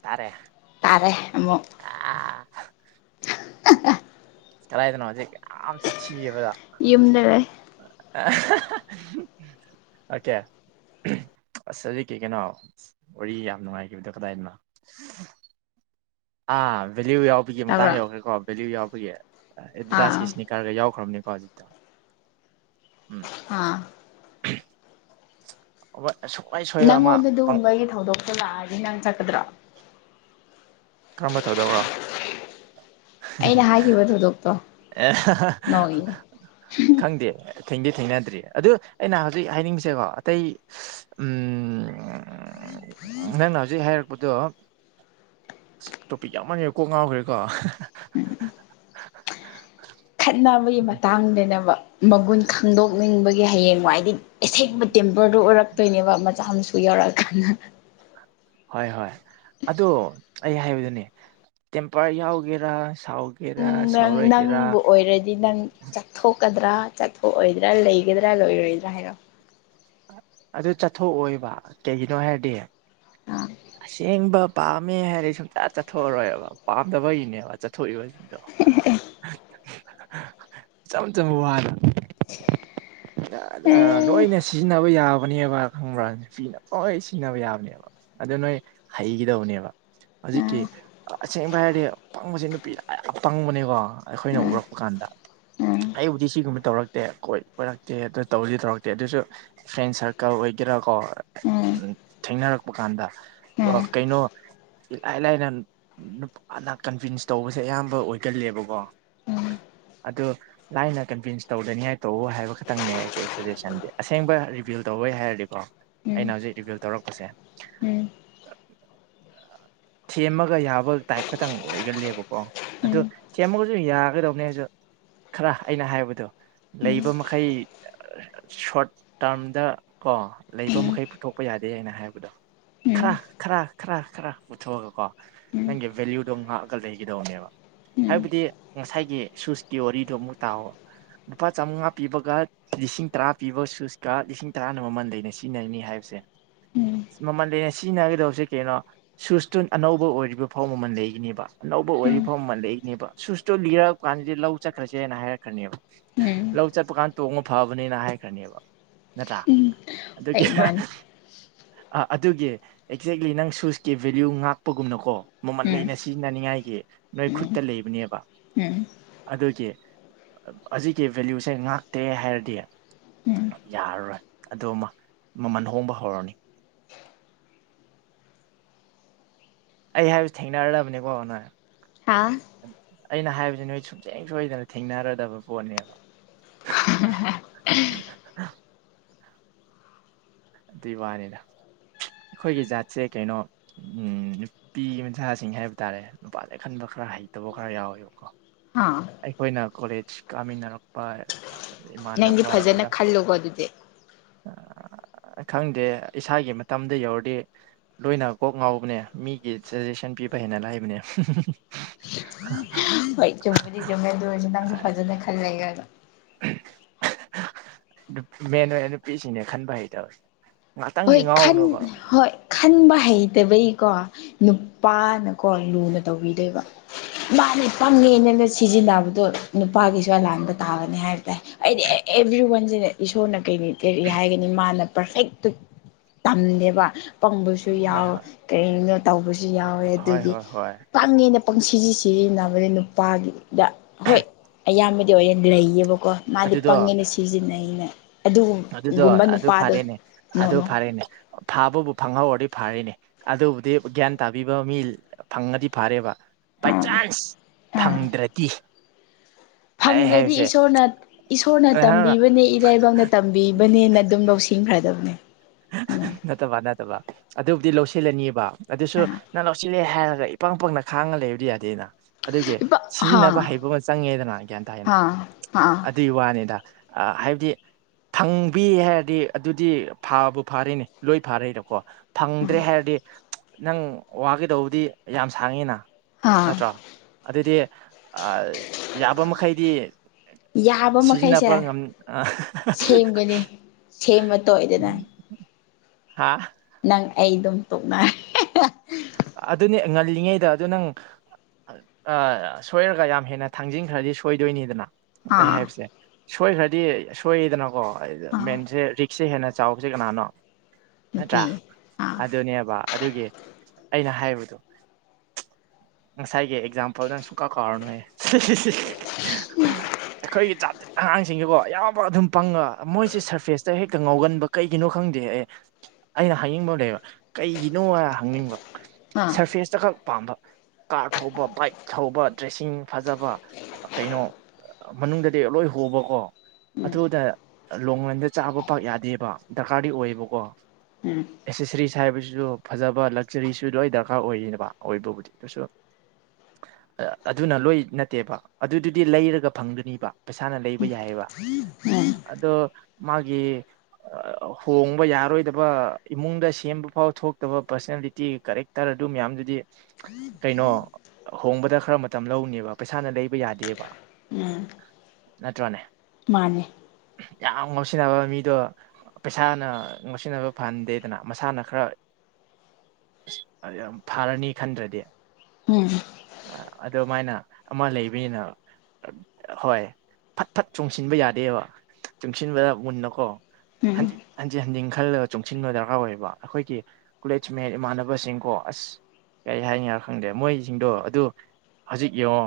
ꯇꯥꯔꯦ ꯇꯥꯔꯦ ꯑꯃꯨꯛ ꯑ ꯀꯔꯥꯏꯗꯅꯣ ꯍꯧꯖꯤꯛ ꯌꯥꯝ ꯁꯥꯊꯤꯌ‌‌ꯦꯕꯗ‌ꯣ ꯌꯨꯝꯗ ꯂ‌ꯩ ꯑꯣꯀꯦ ꯑꯁ ꯑꯗꯩ ꯀꯩ ꯀꯩꯅꯣ ꯋꯥꯔꯤ ꯌꯥꯝ ꯅꯨꯡꯉꯥꯏꯈꯤꯕꯗꯣ ꯀꯗꯥꯏꯗꯅꯣ ꯑꯥ ꯚꯦꯂꯌꯨ ꯌꯥꯎꯕꯒꯤ ꯃꯇꯥꯡ ꯇꯥꯕ꯭ꯔꯣ ꯌꯧꯈ꯭ꯔꯦꯀꯣ ꯚꯦꯂꯌꯨ ꯌꯥꯎꯕꯒꯤ ꯑꯥ ꯑꯦꯗꯤꯗꯥꯁꯀꯤ ꯁ꯭ꯅꯤ ꯀꯥꯔꯌꯥ ꯌꯥꯎꯈ꯭ꯔꯕꯅꯤꯀꯣ ꯍꯧꯖꯤꯠꯇ‌ꯣ ꯑꯥ ꯁꯨꯋꯥꯏ ꯁꯣꯏꯕ ꯑꯃ ꯅꯪꯉꯣꯟꯗ ꯑꯗꯨꯒꯨꯝꯕꯒꯤ ꯊꯧꯗꯣꯛ ꯂꯥꯗꯤꯟ ꯂꯪ ꯆꯀꯗ꯭ꯔꯥ ꯀꯔꯝꯕ ꯊꯧꯗꯧꯔꯣ ꯑꯩꯅ ꯍꯥꯏꯈꯤꯕ ꯊꯧꯗꯣꯛꯇꯣ ꯑꯦ ꯅꯣꯏꯅꯦ ꯈꯪꯗꯦ ꯊꯦꯡꯗꯤꯦ ꯊꯦꯡꯅꯗ꯭ꯔꯤ ꯑꯗꯨ ꯑꯩꯅ ꯍꯧꯖꯤꯛ ꯍꯥꯏꯅꯤꯡꯁꯦꯀꯣ ꯑꯇꯩ ꯅꯪꯅ ꯍꯧꯖꯤꯛ ꯍꯥꯏꯔꯛꯄꯗꯣ ꯇꯣꯄꯤꯛ ꯌꯥꯃꯟꯒ꯭ꯔ‌ꯦ ꯀꯣꯛ ꯉꯥꯎꯈ꯭ꯔꯦꯀꯣ ꯈꯠꯅꯕꯒꯤ ꯃꯇꯥꯡꯗꯅꯕ ꯃꯒꯨꯟ ꯈꯪꯗꯣꯛꯅꯤꯡꯕꯒꯤ ꯍꯌꯦꯡꯋꯥꯏꯗꯤ ꯑꯁꯦꯡꯕ ꯇꯦꯝꯄꯔꯗꯨ ꯑꯣꯏꯔꯛꯇꯣꯏꯅꯦꯕ ꯃꯆꯥ ꯃꯁꯨ ꯌꯧꯔꯛꯑꯀꯥꯟꯗ ꯍꯣꯏ ꯍꯣꯏ ꯑꯗꯣ ꯑꯩ ꯍꯥꯏꯕꯗꯨꯅꯦ ꯇꯦꯝꯄꯔ ꯌꯥꯎꯒꯦꯔꯥ ꯁꯥꯎꯒ ꯅꯪ ꯅꯪꯕꯨ ꯑꯣꯏꯔꯗꯤ ꯅꯪ ꯊꯣꯛꯀꯗ꯭ꯔꯥ ꯆꯠꯊꯣꯛꯑꯣꯏꯗ꯭ꯔꯥ ꯂꯩꯒꯗ꯭ꯔꯥ ꯂꯣꯏꯔꯣꯏꯗ꯭ꯔꯥ ꯍꯥꯏꯔ‌ꯣ ꯑꯗꯨ ꯆꯠꯊꯣꯛꯑꯣꯏꯕ ꯀꯩꯒꯤꯅꯣ ꯍꯥꯏꯔꯗꯤ ꯑꯥ ꯑꯁꯦꯡꯕ ꯄꯥꯝꯃꯦ ꯍꯥꯏꯔꯗꯤ ꯁꯨꯡꯇ ꯆꯠꯊꯣꯛꯑꯔꯣꯏꯕ ꯄꯥꯝꯗꯕꯒꯤꯅꯦꯕ ꯆꯠꯊꯣꯛꯏꯕꯁꯤꯡꯗꯣ ꯏꯆꯝ ꯆꯝꯕ ꯋꯥꯗ [unintelligible] ꯑꯦ ꯂꯣꯏꯅ ꯁꯤꯖꯤꯟꯅꯕ ꯌꯥꯕꯅꯦꯕ ꯈꯪꯕ꯭ꯔꯥ ꯅꯨꯄꯤꯅ ꯂꯣꯏ ꯁꯤꯖꯤꯟꯅꯕ ꯌꯥꯕꯅꯦꯕ ꯑꯗꯨ ꯅꯣꯏ ꯍꯩꯒꯗꯕꯅꯦꯕ ꯍꯧꯖꯤꯛꯀꯤ ꯑꯥ ꯑꯁꯦꯡꯕ ꯍꯥꯏꯔꯗꯤ ꯄꯪꯕꯁꯦ ꯅꯨꯄꯤ ꯂ ꯌꯥꯝ ꯄꯪꯕꯅꯦꯀꯣ ꯑꯩꯈꯣꯏꯅ ꯑꯥ ꯎꯔꯛꯄ ꯀꯥꯟꯗ ꯑꯩꯕꯨꯗꯤ ꯁꯤꯒꯨꯝꯕ ꯇꯧꯔꯛꯇꯦ ꯀꯣꯏ ꯀꯣꯏꯔꯛꯇꯦ ꯑꯗꯨ ꯇꯧꯁꯨ ꯇꯧꯔꯛꯇꯦ ꯑꯗꯨꯁꯨ ꯐ꯭ꯔꯦꯟ ꯁꯥꯔꯀꯜ ꯑꯣꯏꯒꯦꯔꯥ ꯀꯣ ꯑꯥ ꯊꯦꯡꯅꯔꯛꯄ ꯀꯥꯟꯗ ꯑꯥ ꯑꯥ ꯀꯩꯅꯣ ꯏꯂꯥꯏ ꯂꯥꯏꯅ ꯅꯨꯄꯥꯅ ꯀꯟꯚꯤꯟꯁ ꯇꯧꯕꯁꯦ ꯑꯌꯥꯝꯕ ꯑꯣꯏꯒꯂꯦꯕꯀꯣ ꯑꯗꯨ ꯂꯥꯏꯅ ꯀꯟꯚꯤꯟꯁ ꯇꯧꯗꯅꯤ ꯍꯥꯏ ꯇꯧ ꯍꯥꯏꯕ ꯈꯛꯇꯪꯅꯦ ꯑꯩꯈꯣꯏ ꯁꯖꯦꯁꯟꯗꯤ ꯑꯁꯦꯡꯕ ꯔꯤꯕꯚꯤꯌꯨ ꯇꯧꯕꯩ ꯍꯥꯏꯔꯗꯤꯀꯣ ꯎꯝ ꯑꯩꯅ ꯍꯧꯖꯤꯛ ꯔꯤꯕꯤꯜ ꯇꯧꯔꯛꯄꯁꯦ ꯎꯝ ꯁꯦꯝꯃꯒ ꯌꯥꯕ ꯇꯥꯏꯞ ꯈꯇꯪ ꯑꯣꯏꯒꯜꯂꯦꯕꯀꯣ ꯎꯝ ꯎꯝ ꯑꯗꯨꯗ ꯁꯦꯝꯃꯒꯁꯨ ꯌꯥꯒꯗꯧꯕꯅꯦꯁꯨ ꯈꯔ ꯑꯩꯅ ꯍꯥꯏꯕꯗꯣ ꯎꯝ ꯂꯩꯕ ꯈꯩ ꯁꯣꯔꯠ ꯇꯥꯔꯝꯗ ꯀꯣ ꯂꯩꯕ ꯎꯝ ꯃꯈꯩ ꯄꯨꯊꯣꯛꯄ ꯌꯥꯗꯦ ꯑꯩ ꯑꯩꯅ ꯍꯥꯏꯕꯗꯣ ꯈꯔ ꯎꯝ ꯈꯔ ꯈꯔ ꯈꯔ ꯄꯨꯊꯣꯛꯑꯒ ꯀꯣ ꯎꯝ ꯅꯪꯒꯤ ꯚꯦꯂꯨꯗꯣ ꯉꯥꯛꯑꯒ ꯂꯩꯈꯤꯗꯧꯕꯅꯦꯕ ꯎꯝ ꯍꯥꯏꯕꯗꯤ ꯉꯁꯥꯏꯒꯤ ꯁꯨꯁꯀꯤ ꯋꯥꯔꯤꯗ‌ꯣ ꯑꯃꯨꯛ ꯇꯥꯎꯕ ꯂꯨꯄꯥ ꯆꯝꯉꯥ ꯄꯤꯕꯒ ꯂꯤꯁꯤꯡ ꯇꯔꯥ ꯄꯤꯕ ꯁꯨꯁꯀ ꯂꯤꯁꯤꯡ ꯇꯔꯥꯅ ꯃꯃꯜ ꯂꯩꯅ ꯁꯤꯖꯤꯟꯅꯔꯤꯅꯤ ꯍꯥꯏꯕꯁꯦ ꯎꯝ ꯃꯃꯜ [unintelligible] ꯁꯤꯖꯤꯟꯅꯒꯗꯧꯁꯦ ꯀꯩꯅꯣ ꯁꯨꯁꯇꯨꯟ ꯑꯅꯧꯕ ꯑꯣꯏꯔꯤꯕ ꯐꯧ ꯃꯃꯜ ꯂꯩꯒꯅꯦꯕ ꯑꯅꯧꯕ ꯑꯣꯏꯔꯤꯕ ꯎꯝ ꯐꯥꯎ ꯑꯃ ꯂꯩꯛꯏꯅꯦꯕ ꯁꯨꯁꯇꯣ ꯂꯤꯔꯛ ꯀꯥꯟꯗꯗꯤ ꯂꯧ ꯆꯠꯈ꯭ꯔꯁꯦꯅ ꯍꯥꯏꯔꯛꯈ꯭ꯔꯅꯦꯕ ꯎꯝ ꯆꯄꯀꯥꯟ ꯇꯣꯡꯕ ꯐꯕꯅꯤꯅ ꯍꯥꯏꯈ꯭ꯔꯅꯦꯕ ꯅꯠꯇ꯭ꯔꯥ ꯎꯝ ꯑꯗꯨꯒꯤ ꯑꯩ ꯃꯥꯅꯤ ꯑ ꯑꯗꯨꯒꯤ ꯑꯦꯛꯖꯦꯛꯂꯤ ꯅꯪ ꯁꯨꯁꯀꯤ ꯚꯦꯂꯌꯨ ꯉꯥꯛꯄꯒꯨꯝꯅꯀꯣ ꯃꯃꯟ ꯎꯝ ꯂꯩꯅ ꯁꯤꯖꯤꯟꯅꯅꯤꯡꯉꯥꯏꯒꯤ ꯅꯣꯏ ꯎꯝ ꯈꯨꯠꯇ ꯂꯩꯕꯅꯦꯕ ꯎꯝ ꯑꯗꯨꯒꯤ ꯍꯧꯖꯤꯛꯀꯤ ꯚꯦꯂꯌꯨꯁꯦ ꯉꯥꯛꯇꯦ ꯍꯥꯏꯔꯗꯤ ꯎꯝ ꯌꯥꯔꯔꯣꯏ ꯑꯗꯨ ꯑꯃ ꯃꯃꯜ ꯍꯣꯡꯕ ꯍꯧꯔꯅꯤ ꯑꯩ ꯍꯥꯏꯕꯁꯤ ꯊꯦꯡꯅꯔꯕꯅꯤꯀꯣ ꯅꯣꯏ ꯍꯥꯥ ꯑꯩꯅ ꯍꯥꯏꯕꯕꯁꯤꯦ ꯅꯣꯏ ꯁꯨꯡꯁꯦꯡ ꯁꯣꯏꯗꯅ ꯊꯦꯡꯅꯔꯗꯕ ꯄꯣꯠꯅꯦꯕ [inaudible] ꯑꯗꯨꯏ ꯋꯥꯅꯤꯅ ꯑꯩꯈꯣꯏꯒꯤ ꯖꯥꯠꯁꯦ ꯀꯩꯅꯣ ꯎꯝ ꯅꯨꯄꯤ ꯃꯆꯥꯁꯤꯡ ꯍꯥꯏꯕ ꯇꯥꯔꯦ ꯅꯨꯄꯥꯁꯦ ꯑ ꯈꯟꯕ ꯈꯔ ꯍꯩꯇꯕ ꯈꯔ ꯌꯥꯎꯋꯦꯕꯀꯣ ꯍꯥꯥ ꯑꯩꯈꯣꯏꯅ ꯀꯣꯂꯦꯖ ꯀꯥꯃꯤꯟꯅꯔꯛꯄ ꯅꯪꯗꯤ ꯏꯃꯥꯟꯅꯕ ꯑꯗꯨꯗ ꯐꯖꯅ ꯈꯜꯂꯨꯀꯣ ꯑꯗꯨꯗꯤ ꯈꯪꯗꯦ ꯏꯁꯥꯒꯤ ꯃꯇꯝꯗ ꯌꯧꯔꯗꯤ ꯂꯣꯏꯅ ꯀꯣꯛ ꯉꯥꯎꯕꯅꯦ ꯃꯤꯒꯤ ꯁꯖꯦꯁꯟ ꯄꯤꯕ ꯍ‌ꯦꯟꯅ ꯂꯥꯏꯕꯅꯦ ꯍꯥ ꯍꯣꯏ ꯆꯨꯝꯗꯤ ꯆꯨꯝꯒꯦꯗ ꯑꯣꯏꯁꯦ ꯅꯪꯁꯨ ꯐꯖꯅ ꯈꯜꯂꯦꯒꯗꯣ ꯃꯦꯟ ꯑꯣꯏꯅ ꯅꯨꯄꯤꯁꯤꯡꯅꯦ ꯈꯟꯕ ꯍꯩꯇꯕ ꯉꯥꯛꯇꯪꯒꯤ ꯍꯣꯏ ꯈꯟ ꯉꯥꯎꯅꯨꯕ ꯍꯣꯏ ꯈꯟꯕ ꯍꯩꯇꯕꯩꯀꯣ ꯅꯨꯄꯥꯅꯀꯣ ꯂꯨꯅ ꯇꯧꯕꯤꯗꯣꯏꯕ ꯃꯥꯅꯦ ꯄꯪꯉꯦꯅꯦꯅ ꯁꯤꯖꯤꯟꯅꯕꯗꯣ ꯅꯨꯄꯥꯒꯤꯁꯨ ꯑ ꯂꯥꯟꯕ ꯇꯥꯕꯅꯤ ꯍꯥꯏꯕ ꯇꯥꯏ ꯑꯩꯗꯤ ꯑꯦꯚ꯭ꯔꯤꯋꯥꯟꯁꯤꯅ ꯏꯁꯣꯔꯅ ꯀꯔꯤ ꯀꯔꯤ ꯍꯥꯏꯒꯅꯤ ꯃꯥꯅ ꯄꯔꯐꯦꯛꯇꯨ ꯇꯝꯗꯦꯕ ꯄꯪꯕꯁꯨ ꯍꯣꯏ ꯌꯥꯎ ꯍꯣꯏ ꯀꯔꯤꯅꯣ ꯇꯧꯕꯁꯨ ꯌꯥꯎꯋꯦ ꯍꯣꯏ ꯑꯗꯨꯒꯤ ꯍꯣꯏ ꯍꯣꯏ ꯄꯪꯉꯦꯅ ꯄꯪ ꯁꯤꯖꯤ ꯁꯤꯖꯤꯟꯅꯕꯅꯦ ꯅꯨꯄꯥꯒꯤꯗ ꯍꯣꯏ ꯑꯌꯥꯝꯕꯗꯤ ꯑꯣꯏꯅ ꯂꯩꯌꯦꯕꯀꯣ ꯃꯥꯗꯤ ꯑꯗꯨꯗꯣ ꯄꯪꯉꯦꯅ ꯁꯤꯖꯤꯟꯅꯩꯩꯅ ꯑꯗꯨꯒꯨꯝꯕ ꯅꯨꯄꯥꯗꯣ ꯑ ꯅꯣ ꯑꯗꯨ ꯅꯣ ꯐꯔꯦꯅꯦ ꯐꯥꯕꯕꯨ ꯐꯪꯍꯧꯔꯗꯤ ꯐꯔꯤꯅꯤ ꯑꯗꯨꯕꯨꯗꯤ ꯒ꯭ꯌꯥꯟ ꯇꯥꯕꯤꯕ ꯃꯤ ꯐꯪꯉꯗꯤ ꯐꯔꯦꯕ ꯕꯥꯏ ꯑꯥ ꯆꯥꯟꯁ ꯑꯥ ꯐꯪꯗ꯭ꯔꯗꯤ ꯑꯩ ꯐꯪꯗ꯭ꯔꯗꯤ ꯍꯥꯏꯕꯁꯦ ꯏꯁꯣꯔꯅ ꯏꯁꯣꯔꯅ ꯇꯝꯕꯤꯕꯅꯦ ꯏꯔꯥꯏꯕꯛꯅ ꯇꯝꯕꯤ ꯄꯤꯕꯅꯦꯅ ꯑꯗꯨꯝ ꯂꯧꯁꯤꯡꯈ꯭ꯔꯗꯕꯅꯦ ꯅꯠꯇꯕ ꯅꯠꯇꯕ ꯑꯗꯨꯕꯨꯗꯤ ꯂꯧꯁꯤꯜꯂꯅꯤꯕ ꯑꯗꯨꯁꯨ ꯅꯪ ꯂꯧꯁꯤꯜꯂꯦ ꯍꯥꯏꯔꯒ ꯏꯄꯪ ꯄꯪꯅ ꯈꯥꯡꯉ ꯂꯩꯕꯗꯤ ꯌꯥꯗꯦꯅ ꯑꯗꯨꯒꯤ ꯏꯄꯥ ꯍꯥ ꯁꯤꯖꯤꯟꯅꯕ ꯍꯩꯕ ꯑꯃ ꯆꯪꯉꯦꯗꯅ ꯒ꯭ꯌꯥꯟ ꯇꯥꯏꯅ ꯍꯥ ꯍꯥ ꯑꯗꯨꯒꯤ ꯋꯥꯅꯤꯗ ꯍꯥꯏꯕꯗꯤ ꯊꯪꯕꯤ ꯍꯥꯏꯔꯗꯤ ꯑꯗꯨꯗꯤ ꯐꯥꯕꯨ ꯐꯥꯔꯦꯅꯦ ꯂꯣꯏ ꯐꯥꯔꯦꯗꯀꯣ ꯊꯪꯗ꯭ꯔꯦ ꯍꯥꯏꯔꯗꯤ ꯅꯪ ꯋꯥꯒꯤꯗꯧꯗꯤ ꯌꯥꯝ ꯁꯥꯡꯉꯤꯅ ꯍꯥ ꯅꯠꯇ꯭ꯔꯣ ꯑꯗꯨꯗꯤ ꯌꯥꯕ ꯃꯈꯩꯗꯤ ꯌꯥꯕ ꯃꯈꯩꯁꯦ ꯁꯤꯖꯤꯟꯅꯕ ꯉꯝ ꯁꯦꯝꯒꯅꯤ ꯁꯦꯝꯕ ꯇꯧꯗꯅ ꯍꯥꯥ ꯅꯪ ꯑꯩ ꯑꯗꯨꯝ ꯇꯣꯛꯅ ꯑꯗꯨꯅꯦ ꯉꯜꯂꯤꯉꯩꯗ ꯑꯗꯨ ꯅꯪ ꯑꯥ ꯁꯣꯏꯔꯒ ꯌꯥꯝ ꯍꯦꯟꯅ ꯊꯥꯡꯖꯤꯟꯈ꯭ꯔꯗꯤ ꯁꯣꯏꯗꯣꯏꯅꯤꯗꯅ ꯑꯩ ꯑꯥ ꯍꯥꯏꯕꯁꯦ ꯁꯣꯏꯈ꯭ꯔꯗꯤ ꯁꯣꯏꯗꯅꯀꯣ ꯑꯥ ꯃꯦꯟꯁꯦ ꯁꯤ ꯍꯦꯟꯅ ꯆꯥꯎꯕꯁꯦ ꯀꯅꯥꯅꯣ ꯅꯠꯇ꯭ꯔꯥ ꯅꯨꯄꯤ ꯑꯥ ꯑꯗꯨꯅꯦꯕ ꯑꯗꯨꯒꯤ ꯑꯩꯅ ꯍꯥꯏꯕꯗꯣ ꯉꯁꯥꯏꯒꯤ ꯑꯦꯛꯖꯥꯝꯄꯜꯗ‌ꯣ ꯁꯨꯡ ꯀꯥꯎ ꯀꯥꯎꯔꯅꯨꯍ‌‌ꯦ ꯑꯩꯈꯣꯏꯒꯤ ꯆꯥꯡ-ꯆꯥꯠ ꯑꯉꯥꯡꯁꯤꯡꯁꯤꯀꯣ ꯌꯥꯝꯕ ꯑꯗꯨꯝ ꯄꯪꯉ ꯃꯣꯏꯁꯦ ꯁꯔꯐꯦꯁꯇ ꯍꯦꯛꯇ ꯉꯥꯎꯒꯟꯕ ꯀꯩꯒꯤꯅꯣ ꯈꯪꯗꯦ ꯑꯦ ꯑꯩꯅ ꯍꯥꯏꯅꯤꯡꯕ ꯂꯩꯕ ꯀꯩꯒꯤꯅꯣ ꯍꯥꯏ ꯍꯪꯅꯤꯡꯕ ꯑꯥ ꯁꯔꯐꯦꯁꯇꯈꯛ ꯄꯥꯝꯕ ꯀꯥꯔ ꯊꯧꯕ ꯕꯥꯏꯛ ꯊꯧꯕ ꯗ꯭ꯔꯦꯁꯤꯡ ꯐꯖꯕ ꯀꯩꯅꯣ ꯃꯅꯨꯡꯗꯗꯤ ꯂꯣꯏ ꯍꯣꯕꯀꯣ ꯎꯝ ꯑꯗꯨꯗ ꯂꯣꯡꯉ‌ꯣꯟꯗ ꯆꯥꯕ ꯄꯥꯛ ꯌꯥꯗꯦꯕ ꯗꯔꯀꯥꯔꯗꯤ ꯑꯣꯏꯌꯦꯕꯀꯣ ꯎꯝ ꯑꯦꯁꯦꯁꯔꯤꯁ ꯍꯥꯏꯕꯁꯤꯁꯨ ꯐꯖꯕ ꯂꯛ ꯆꯔꯤꯁꯨ ꯂ ꯗꯔꯀꯥꯔ ꯑꯣꯏꯔꯤꯅꯦꯕ ꯑ ꯑꯣꯏꯣꯏꯕꯕꯨꯗꯤ ꯑꯗꯨꯁꯨ ꯑꯗꯨꯅ ꯂꯣꯏ ꯅꯠꯇꯦꯕ ꯑꯗꯨꯗꯨꯗꯤ ꯂꯩꯔꯒ ꯐꯪꯗꯅꯤꯕ ꯄꯩꯁꯥꯅ ꯂꯩꯕ ꯌꯥꯏꯑꯕ ꯎꯝ ꯑꯗꯣ ꯃꯥꯒꯤ ꯍꯣꯡꯕ ꯌꯥꯔꯣꯏꯗꯕ ꯏꯃꯨꯡꯗ ꯁꯦꯝꯕ ꯐꯥꯎ ꯊꯣꯛꯇꯕ ꯄꯥꯔꯁꯣꯅꯦꯜꯂꯤ ꯇꯦ ꯀꯦꯔꯦꯛꯇꯔ ꯑꯗꯨ ꯃꯌꯥꯝꯗꯨꯗꯤ ꯀꯩꯅꯣ ꯍꯣꯡꯕꯗ ꯈꯔ ꯃꯇꯝ ꯂꯧꯅꯦꯕ ꯄꯩꯁꯥꯅ ꯂꯩꯕ ꯌꯥꯗꯦꯕ ꯎꯝ ꯅꯠꯇ꯭ꯔꫭꯅꯦ ꯃꯥꯅꯦ ꯌꯥꯝ ꯉꯥꯎꯁꯤꯟꯅꯕ ꯃꯤꯗꯣ ꯄꯩꯁꯥꯅ ꯉꯥꯎꯁꯤꯟꯅꯕ ꯐꯍꯟꯗꯦꯗꯅ ꯃꯁꯥꯅ ꯈꯔ ꯑ ꯌꯥꯝ ꯐꯥꯔꯅꯤ ꯈꯟꯗ꯭ꯔꯗꯤ ꯎꯝ ꯑ ꯑꯗꯨꯃꯥꯏꯅ ꯑꯃ ꯂꯩꯕꯅꯤꯅ ꯍꯣꯏ ꯐꯠ ꯐꯠ ꯆꯨꯡꯁꯤꯟꯕ ꯌꯥꯗꯦꯕ ꯆꯨꯡꯁꯤꯟꯕꯗ ꯃꯨꯟꯅꯀꯣ ꯎꯝ ꯍꯟꯖꯤꯟ ꯍꯟꯖꯤꯟ ꯖꯦꯅꯤꯡ ꯈꯜꯂꯒ ꯆꯣꯡꯁꯤꯟꯕ ꯗꯔꯀꯥꯔ ꯑꯣꯏꯌꯦꯕ ꯑꯩꯈꯣꯏꯒꯤ ꯀꯣꯂꯦꯖ ꯃꯦꯠ ꯏꯃꯥꯟꯅꯕꯁꯤꯡꯀꯣ ꯑꯁ ꯀꯩ ꯍꯥꯏꯅꯤꯡꯏꯅꯣ ꯈꯪꯗꯦ ꯃꯣꯏꯁꯤꯡꯗꯣ ꯑꯗꯨ ꯍꯧꯖꯤꯛ ꯌꯦꯡꯉꯣ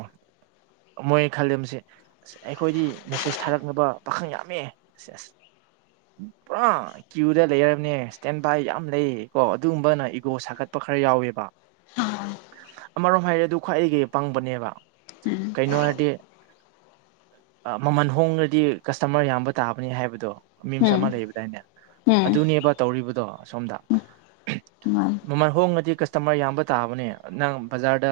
ꯃꯣꯏ ꯈꯜꯂꯤꯝꯕꯁꯦ ꯑꯁ ꯑꯩꯈꯣꯏꯗꯤ ꯃꯦꯁꯦꯖ ꯊꯥꯔꯛꯅꯕ ꯄꯥꯈꯪ ꯌꯥꯝꯃꯦ ꯁꯦꯖ ꯄꯨꯔꯥ [unintelligible] ꯀ꯭ꯌꯨꯗ ꯂꯩꯔꯕꯅꯦ ꯁ꯭ꯇꯦꯟ ꯕꯥꯏ ꯌꯥꯝ ꯂꯩꯌꯦ ꯀꯣ ꯑꯗꯨꯒꯨꯝꯕꯅ ꯏꯒꯣ ꯁꯥꯒꯠꯄ ꯈꯔ ꯌꯥꯎꯋꯦꯕ ꯑꯥ ꯑꯃꯔꯣꯝ ꯍꯥꯏꯔꯦ ꯑꯗꯨ ꯈ꯭ꯋꯥꯏꯗꯒꯤ ꯄꯪꯕꯅꯦꯕ ꯎꯝ ꯀꯩꯅꯣ ꯍꯥꯏꯔꯗꯤ ꯃꯃꯜ ꯍꯣꯡꯉ꯭ꯔꯗꯤ ꯀꯁꯇꯃꯔ ꯌꯥꯝꯕ ꯇꯥꯕꯅꯤ ꯍꯥꯏꯕꯗꯣ ꯃꯤꯝꯁ ꯎꯝ ꯑꯃ ꯂꯩꯕꯗꯥꯏꯅꯦ ꯎꯝ ꯑꯗꯨꯅꯦꯕ ꯇꯧꯔꯤꯕꯗꯣ ꯁꯣꯝꯗ ꯃꯥꯅꯦ ꯃꯃꯜ ꯍꯣꯡꯂꯗꯤ ꯀꯁꯇꯃꯔ ꯌꯥꯝꯕ ꯇꯥꯕꯅꯦ ꯅꯪ ꯕꯖꯥꯔꯗ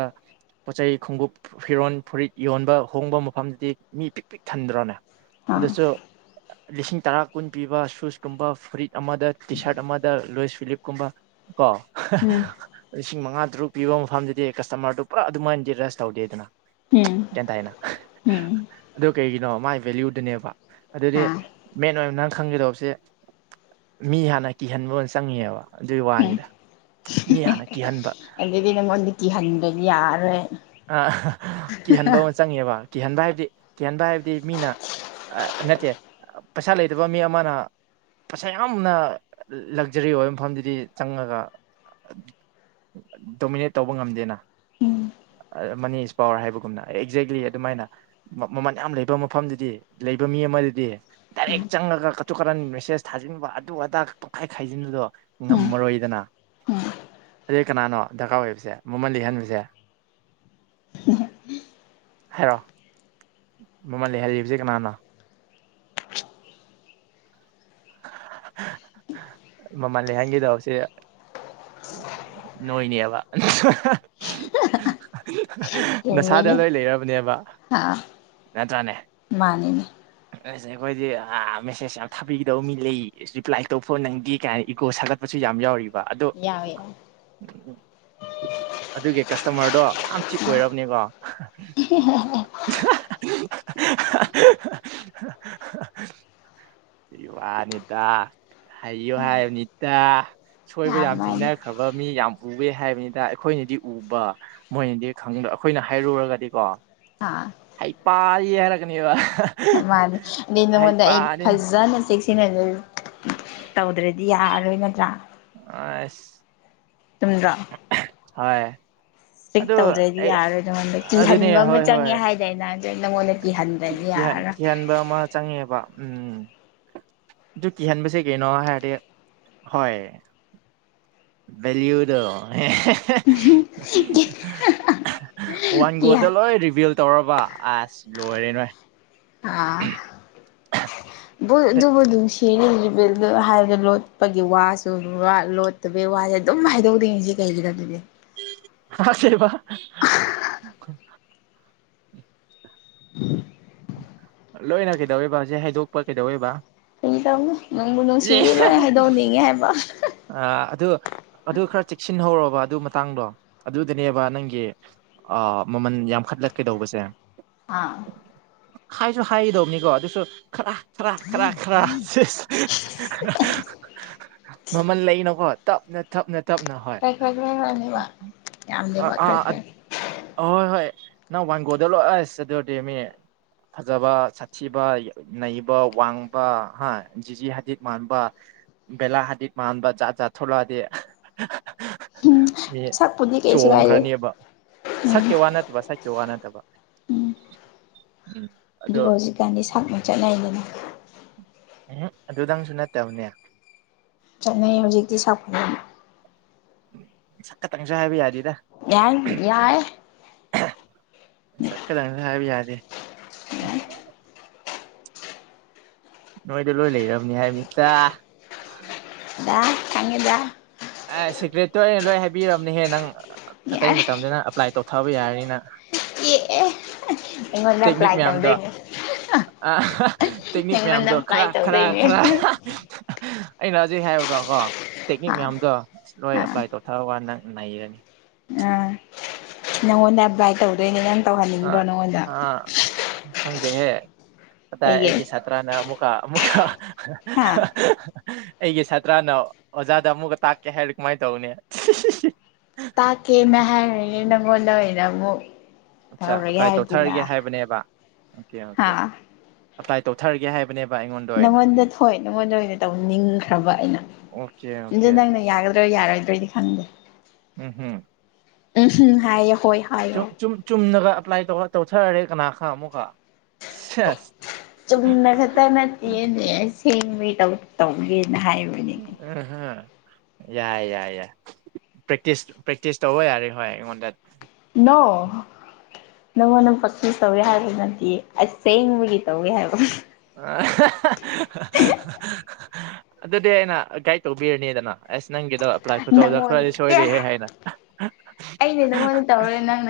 ꯄꯣꯠꯆꯩ ꯈꯣꯡꯒꯨꯞ ꯐꯤꯔꯣꯜ ꯐꯨꯔꯤꯠ ꯌꯣꯟꯕ ꯍꯣꯡꯕ ꯃꯐꯝꯗꯨꯗꯤ ꯃꯤ ꯄꯤꯛ ꯄꯤꯛ ꯊꯟꯗ꯭ꯔꯣꯅꯦ ꯑꯥ ꯑꯗꯁꯨ ꯂꯤꯁꯤꯡ ꯇꯔꯥ ꯀꯨꯟ ꯄꯤꯕ ꯁꯨꯁꯀꯨꯝꯕ ꯐꯨꯔꯤꯠ ꯑꯃꯗ ꯇꯤ ꯁꯥꯔꯠ ꯑꯃꯗ ꯂꯣꯏꯁ ꯐꯤꯂꯤꯞꯀꯨꯝꯕ ꯀꯣ ꯎꯝ ꯂꯤꯁꯤꯡ ꯃꯉꯥ ꯇꯔꯨꯛ ꯄꯤꯕ ꯃꯐꯝꯗꯗꯤ ꯀꯁꯇꯃꯔꯗꯨ ꯄꯨꯔꯥ ꯑꯗꯨꯃꯥꯏꯅꯗꯤ ꯔꯁ ꯇꯧꯗꯦꯗꯅ ꯎꯝ ꯒꯤꯌꯦꯟꯇꯥꯏꯅ ꯑꯗꯨ ꯀꯩꯒꯤꯅꯣ ꯃꯥꯒꯤ ꯚꯦꯂꯨꯗꯨꯅꯦꯕ ꯑꯗꯨꯗꯤ ꯃꯦꯟ ꯑꯣꯏꯅ ꯅꯪ ꯈꯪꯒꯗꯧꯕꯁꯦ ꯃꯤ ꯍꯥꯟꯅ ꯀꯤꯍꯟꯕ ꯑꯣꯏꯅ ꯆꯪꯉꯦꯕ ꯑꯗꯨꯒꯤ ꯋꯥꯅꯤꯗ ꯃꯤ ꯍꯥꯟꯅ ꯀꯤꯍꯟꯕ ꯑꯗꯩꯗꯤ ꯅꯪꯉꯣꯟꯗ ꯀꯤꯍꯟꯗ꯭ꯔꯗꯤ ꯌꯥꯔꯦ ꯑꯥ ꯀꯤꯍꯟꯕ ꯑꯣ ꯆꯪꯉꯦꯕ ꯀꯤꯍꯟꯕ ꯍꯥꯏꯕꯗꯤ ꯀꯤꯍꯟꯕ ꯍꯥꯏꯕꯗꯤ ꯃꯤꯅ ꯅꯠꯇꯦ ꯄꯩꯁꯥ ꯂꯩꯇꯕ ꯃꯤ ꯑꯃꯅ ꯄꯁꯥ ꯌꯥꯝꯅ ꯂꯛꯖꯔꯤ ꯑꯣꯏꯕ ꯃꯐꯝꯗꯨꯗꯤ ꯆꯪꯉꯒ ꯗꯣꯃꯤꯅꯦꯠ ꯇꯧꯕ ꯉꯝꯗꯦꯅ ꯃꯅꯤ ꯏꯁ ꯄꯋꯥꯔ ꯍꯥꯏꯕꯒꯨꯝꯅ ꯑꯦꯛꯖꯦꯛꯂꯤ ꯑꯗꯨꯃꯥꯏꯅ ꯃꯃꯜ ꯌꯥꯝ ꯂꯩꯕ ꯃꯐꯝꯗꯨꯗꯤ ꯂꯩꯕ ꯃꯤ ꯑꯃꯗꯨꯗꯤ ꯗꯥꯏꯔꯦꯛ ꯆꯪꯉꯒ ꯀꯇꯨ ꯀꯔꯟ ꯃꯦꯁꯦꯖ ꯊꯥꯖꯤꯟꯕ ꯑꯗꯨ ꯑꯗꯥ ꯇꯣꯈꯥꯏ ꯈꯥꯏꯖꯤꯟꯕꯗꯣ ꯎꯝ ꯉꯝꯃꯔꯣꯏꯗꯅ ꯎꯝ ꯑꯗꯨꯗꯤ ꯀꯅꯥꯅꯣ ꯗꯔꯀꯥꯔ ꯑꯣꯏꯕꯁꯦ ꯃꯃꯜ ꯂꯩꯍꯟꯕꯁꯦ ꯍꯥꯏꯔꯣ ꯃꯃꯜ ꯂꯩꯍꯜꯂꯤꯕꯁꯦ ꯀꯅꯅꯣ ꯃꯃꯜ ꯂꯩꯍꯟꯒꯦ ꯇꯧꯕꯁꯤ ꯅꯣꯏꯅꯦꯕ ꯅꯁꯥꯗ ꯆꯨꯝꯃꯤꯅꯦ ꯂꯣꯏ ꯂꯩꯔꯕꯅꯦꯕ ꯑꯥ ꯅꯠꯇ꯭ꯔꯥꯅꯦ ꯃꯥꯅꯤꯅꯦ ꯑꯁ ꯑꯩꯈꯣꯏꯗꯤ ꯃꯦꯁꯦꯖ ꯌꯥꯝ ꯊꯥꯕꯤꯈꯤ ꯇꯧꯕ ꯃꯤ ꯂꯩ ꯑꯁ ꯔꯤꯄ꯭ꯂꯥꯏ ꯇꯣꯛꯈꯣ ꯅꯪꯒꯤ ꯀꯥꯏꯅ ꯏꯒꯣ ꯁꯥꯒꯠꯄꯁꯨ ꯌꯥꯝ ꯌꯥꯎꯔꯤꯕ ꯑꯗꯣ ꯌꯥꯏꯑꯦ [unintelligible] ꯑꯗꯨꯒꯤ ꯀꯁꯇꯃꯔꯗꯣ ꯌꯥꯝ ꯆꯤꯞ ꯑꯣꯏꯔꯕꯅꯤꯀꯣ [unintelligible] ꯨꯗꯨꯏ ꯋꯥꯅꯤꯗ ꯍꯩꯌꯨ ꯍꯥꯏꯕꯅꯤꯗ ꯁꯣꯏꯕ ꯑꯥ ꯌꯥꯝ ꯃꯥꯅꯤ ꯊꯦꯡꯅꯈ꯭ꯔꯕ ꯃꯤ ꯌꯥꯝ ꯎꯋꯦ ꯍꯥꯏꯕꯅꯤꯗ ꯑꯩꯈꯣꯏꯅꯗꯤ ꯎꯕ ꯃꯣꯏꯅꯗꯤ ꯈꯪꯗꯕ ꯑꯩꯈꯣꯏꯅ ꯍꯥꯏꯔꯨꯔꯒꯗꯤ ꯀꯣ ꯍꯥꯥ ꯍꯩꯄꯥꯗꯤ ꯍꯥꯏꯔꯛꯀꯅꯦꯕ ꯃꯥꯅꯤ ꯑꯗꯨꯗꯤ ꯅꯉꯣꯟꯗ ꯑꯩꯅ ꯍꯩꯄꯥꯅꯤ ꯐꯖꯅ ꯆꯦꯛꯁꯤꯟꯅ ꯇꯧꯗ꯭ꯔꯗꯤ ꯌꯥꯔꯔꯣꯏ ꯅꯠꯇ꯭ꯔꯥ ꯑꯁ ꯆꯨꯝꯗ꯭ꯔꯣ ꯍꯣꯏ꯫ ꯏꯁꯤꯛ ꯑꯗꯨ ꯇꯧꯗ꯭ꯔꯗꯤ ꯑꯩ ꯌꯥꯔꯣꯏ ꯅꯉꯣꯟꯗ ꯑꯗꯨꯅꯦ ꯀꯤꯍꯟꯕ ꯑꯃ ꯆꯪꯉꯦ ꯍꯥꯏꯗꯅ ꯅꯪꯉꯣꯟꯗ ꯀꯤꯍꯟꯗ꯭ꯔꯗꯤ ꯀꯤꯍꯟ ꯌꯥꯔꯔꯣꯏ ꯀꯤꯍꯟꯕ ꯑꯃꯥ ꯆꯪꯉꯦꯕ ꯎꯝ ꯑꯗꯨ ꯀꯤꯍꯟꯕꯁꯦ ꯀꯩꯅꯣ ꯍꯥꯏꯔꯗꯤ ꯍꯣꯏ ꯅꯩꯔꯛꯑꯣꯏꯗꯔꯣ ꯎꯝꯍꯨꯝ [unintelligible] ꯋꯥꯟ ꯒꯣꯗ ꯂꯣꯏ ꯔꯤꯚꯤꯜ ꯇꯧꯔꯕ ꯑꯁ ꯂꯣꯏꯔꯦ ꯅꯣꯏ ꯑꯥ ꯍꯥ ꯑꯗꯨꯕꯨ ꯑꯗꯨꯝ ꯅꯨꯡꯁꯤꯔꯤ ꯍꯥꯏꯕꯗ ꯂꯣꯠꯄꯒꯤ ꯋꯥꯁꯨ ꯑꯗꯨꯒ ꯂꯣꯠ ꯇꯕꯩ ꯋꯥꯁꯦ ꯑꯗꯨꯝ ꯍꯥꯏꯗꯣꯛꯅꯤꯡꯉꯤꯁꯦ ꯀꯩꯒꯤꯅꯣ ꯑꯗꯨꯗꯤ ꯑꯁꯦꯡꯕ [inaudible] ꯂꯣꯏꯅ ꯀꯩꯗꯧꯑꯦꯕ ꯍꯧꯖꯤꯛ ꯍꯥꯏꯗꯣꯛꯄ ꯀꯩꯗꯧꯑꯦꯕ ꯀꯩꯗꯧꯅꯤ ꯅꯨꯡꯕꯨ ꯅꯨꯡꯁꯤꯔꯗꯤ ꯂꯣꯏ ꯍꯥꯏꯗꯣꯛꯅꯤꯡꯉꯦ ꯍꯥꯏꯕ ꯑꯥ ꯑꯗꯨ ꯑꯗꯨ ꯈꯔ ꯆꯦꯛꯁꯤꯟꯍꯧꯔꯣꯕ ꯑꯗꯨ ꯃꯇꯥꯡꯗꯣ ꯑꯗꯨꯗꯅꯦꯕ ꯅꯪꯒꯤ ꯑꯥ ꯃꯃꯜ ꯌꯥꯝꯈꯠꯂꯛꯀꯗꯧꯕꯁꯦ ꯑꯥ ꯍꯥꯏꯁꯨ ꯍꯥꯏꯗꯧꯅꯤꯀꯣ ꯑꯗꯨꯁꯨ ꯈꯔ ꯈꯔ ꯈꯔ ꯈꯔ ꯁꯦꯁ [unintelligible] ꯃꯃꯜ ꯂꯩꯅꯀꯣ ꯇꯞꯅ ꯇꯞꯅ ꯇꯞꯅ ꯍꯣꯏ ꯈꯔ ꯈꯔ ꯈꯔ ꯈꯔꯅꯦꯕ ꯌꯥꯝꯗꯦꯕ ꯈꯔ ꯑꯥ ꯈꯔ ꯑꯍꯣꯏ ꯍꯣꯏ ꯅꯪ ꯋꯥꯡꯒꯣꯗ ꯂꯣꯏꯑꯁ ꯑꯗꯨꯗꯤ ꯃꯤ ꯐꯖꯕ ꯁꯥꯠꯊꯤꯕ ꯅꯩꯕ ꯋꯥꯡꯕ ꯍꯥ ꯖꯤꯖꯤ ꯍꯥꯗꯤꯠ ꯃꯥꯟꯕ ꯕꯦꯂꯥ ꯍꯥꯗꯤꯠ ꯃꯥꯟꯕ ꯖꯥꯠ ꯆꯥꯠ ꯊ ꯊꯣꯛꯂꯛꯑꯗꯤ ꯎꯝ ꯃꯤ ꯁꯛꯄꯨꯗꯤ ꯀꯩꯁꯨ ꯀꯥꯏꯗꯦ ꯆꯣꯡꯈ꯭ꯔꯅꯦꯕ ꯎꯝ ꯁꯛꯀꯦ ꯋꯥ ꯅꯠꯇꯕ ꯁꯛꯀꯦ ꯋꯥ ꯅꯠꯇꯕ ꯎꯝ ꯎꯝ ꯑꯗꯣ ꯑꯗꯨꯕꯨ ꯍꯧꯖꯤꯛꯀꯥꯟꯗꯤ ꯁꯛꯅ ꯆꯠꯅꯩꯗꯅ ꯎꯝ ꯑꯗꯨꯗꯪꯁꯨ ꯅꯠꯇꯦꯕꯅꯦ꯫ ꯆꯠꯅꯩ ꯍꯧꯖꯤꯛꯇꯤ ꯁꯥꯐ ꯁꯈꯠꯪꯖꯍ ꯍꯥꯏꯕꯤ ꯌꯥꯗꯤ꯫ ꯌꯥꯏ ꯌꯥꯏ ꯆꯠꯀꯗꯕꯅꯦ ꯍꯥꯏꯕꯤ ꯌꯥꯗꯦ꯫ ꯌꯥꯏ ꯅꯣꯏꯗ ꯂꯣꯏ ꯂꯩꯔꯕꯅꯤ ꯍꯥꯏꯃꯤꯇꯥ ꯗ ꯀꯟꯒꯦꯗꯥ ꯑꯦ ꯁꯤꯀ꯭ꯔꯦꯠꯇꯣ ꯑꯩꯅ ꯂꯣꯏ ꯍꯥꯏꯕꯤꯔꯕꯅꯦꯍꯦ ꯅꯪ ꯑꯇꯩ ꯌꯥꯔꯦ ꯃꯇꯝꯗꯅ ꯄ꯭ꯂꯥꯏ ꯇꯧꯊꯕ ꯌꯥꯔꯤꯅꯤꯅ ꯑꯦ ꯑꯦ ꯑꯩꯉꯣꯟꯗ ꯇꯦꯛꯅꯤꯛ ꯑꯦꯄ꯭ꯂꯥꯏ ꯃꯌꯥꯝꯗꯣ ꯇꯧꯗꯣꯏꯅꯦ꯫ ꯑ ꯇꯦꯛꯅꯤꯛ ꯅꯪꯉꯣꯟꯗ ꯃꯌꯥꯝꯗꯣ ꯈꯔ ꯑꯦꯄ꯭ꯂꯥꯏ ꯈꯔ ꯇꯧꯗꯣꯏꯅꯦ ꯈꯔ ꯑꯩꯅ ꯍꯧꯖꯤꯛ ꯍꯥꯏꯕꯗꯣꯀꯣ ꯇꯦꯛꯅꯤꯛ ꯑꯥ ꯃꯌꯥꯝꯗꯣ ꯂꯣꯏ ꯑꯦꯞꯄ꯭ꯂꯥꯏ ꯇꯧꯑꯣ꯫ ꯊꯋꯥꯟꯅ ꯅꯩꯔꯅꯤ꯫ ꯎꯝ ꯅꯪꯉꯣꯟꯗ ꯑꯚꯥꯏꯠ ꯇꯧꯗꯣꯏꯅꯦ ꯅꯪ ꯇꯧꯍꯟꯅꯤꯡꯗ꯭ꯔꯣ ꯅꯪꯉꯣꯟꯗ ꯑ ꯈꯪꯗꯦꯍꯦ ꯑꯗꯥ ꯀꯩꯒꯤ ꯑꯩꯒꯤ ꯁꯥꯇ꯭ꯔꯅ ꯑꯃꯨꯛꯀ ꯑꯃꯨꯛꯀ ꯍꯥ [unintelligible] ꯑꯩꯒꯤ ꯁꯥꯇ꯭ꯔꯥꯅ ꯑꯣꯖꯥꯗ ꯑꯃꯨꯛꯀ ꯇꯥꯛꯀꯦ ꯍꯥꯏꯔ ꯀꯃꯥꯏꯅ ꯇꯧꯅꯤ꯫ ꯇꯥꯛꯀꯦꯅ ꯍꯥꯏꯔꯅꯤ ꯅꯪꯉꯣꯟꯗꯦꯅ ꯑꯃꯨꯛ ꯑꯠꯆꯥ ꯇꯧꯔꯒꯦ ꯑꯄ꯭ꯂꯥꯏ ꯍꯥꯏꯗꯨꯅ ꯇꯧꯊꯔꯒꯦ ꯍꯥꯏꯕꯅꯦꯕ ꯑꯣꯀꯦ ꯍꯥ ꯑꯣꯀꯦ ꯑꯄ꯭ꯂꯥꯏ ꯇꯧꯊꯔꯒꯦ ꯍꯥꯏꯕꯅꯦꯕ ꯑꯩꯉꯣꯟꯗ ꯑꯣꯏꯅ ꯅꯪꯉꯣꯟꯗ ꯊꯣꯏ ꯅꯪꯉꯣꯟꯗ ꯑꯣꯏꯅ ꯇꯧꯅꯤꯡꯈ꯭ꯔꯕ ꯑꯩꯅ ꯑꯣꯀꯦ ꯑꯗꯨ ꯑꯣꯀꯦ ꯅꯪꯅ ꯌꯥꯒꯗ꯭ꯔꯥ ꯌꯥꯔꯣꯏꯗ꯭ꯔꯣꯏꯗꯤ ꯈꯪꯗꯦ꯫ ꯎꯝ ꯍꯨ ꯎꯝ ꯎꯝ ꯍꯥꯏꯌꯦ ꯍꯣꯏ ꯍꯥꯏꯌꯣ ꯆꯨꯝ ꯆꯨꯝ ꯆꯨꯝꯅꯒ ꯑꯦꯄ꯭ꯂꯥꯏ ꯇꯧꯔ ꯇꯧꯊꯔꯛꯔꯦ ꯀꯅꯥ ꯈꯪ ꯑꯃꯨꯛꯀ ꯁꯁ ꯆꯨꯝꯅ ꯈꯛꯇ ꯅꯠꯇꯦꯅꯦ ꯑꯁꯦꯡꯕꯩ ꯇꯧ ꯇꯧꯒꯦꯅ ꯍꯥꯏꯕ ꯎ ꯎꯝ ꯍ ꯌꯥꯏ ꯌꯥꯏ ꯌꯥꯏ ꯄ꯭ꯔꯦꯛꯇꯤꯁ ꯄ꯭ꯔꯦꯛꯇꯤꯁ ꯇꯧꯕ ꯌꯥꯔꯦ ꯍꯣꯏ ꯑꯩꯉꯣꯟꯗ ꯅꯣ ꯅꯪꯉꯣꯟꯗ ꯄꯆꯤꯁ ꯇꯧꯏ ꯍꯥꯏꯕꯒꯤ ꯅꯠꯇꯤꯌꯦ ꯑꯆꯦꯡꯕꯒꯤ ꯇꯧꯋꯦ ꯍꯥꯏꯕ ꯑꯗꯨꯗꯤ ꯑꯩꯅ ꯒꯥꯏꯠ ꯇꯧꯕꯤꯔꯅꯤꯗꯅ ꯑꯁ ꯅꯪꯒꯤꯗꯣ ꯑꯦꯄ꯭ꯂꯥꯏ ꯈꯨꯇꯧꯗ ꯅꯪꯉꯣꯟ ꯈꯔꯗꯤ ꯑꯦ ꯁꯣꯏꯔꯦꯍꯦ ꯍꯥꯏꯅ ꯑꯩꯅ ꯅꯪꯉꯣꯟꯗ ꯇꯧꯔꯒ ꯅꯪ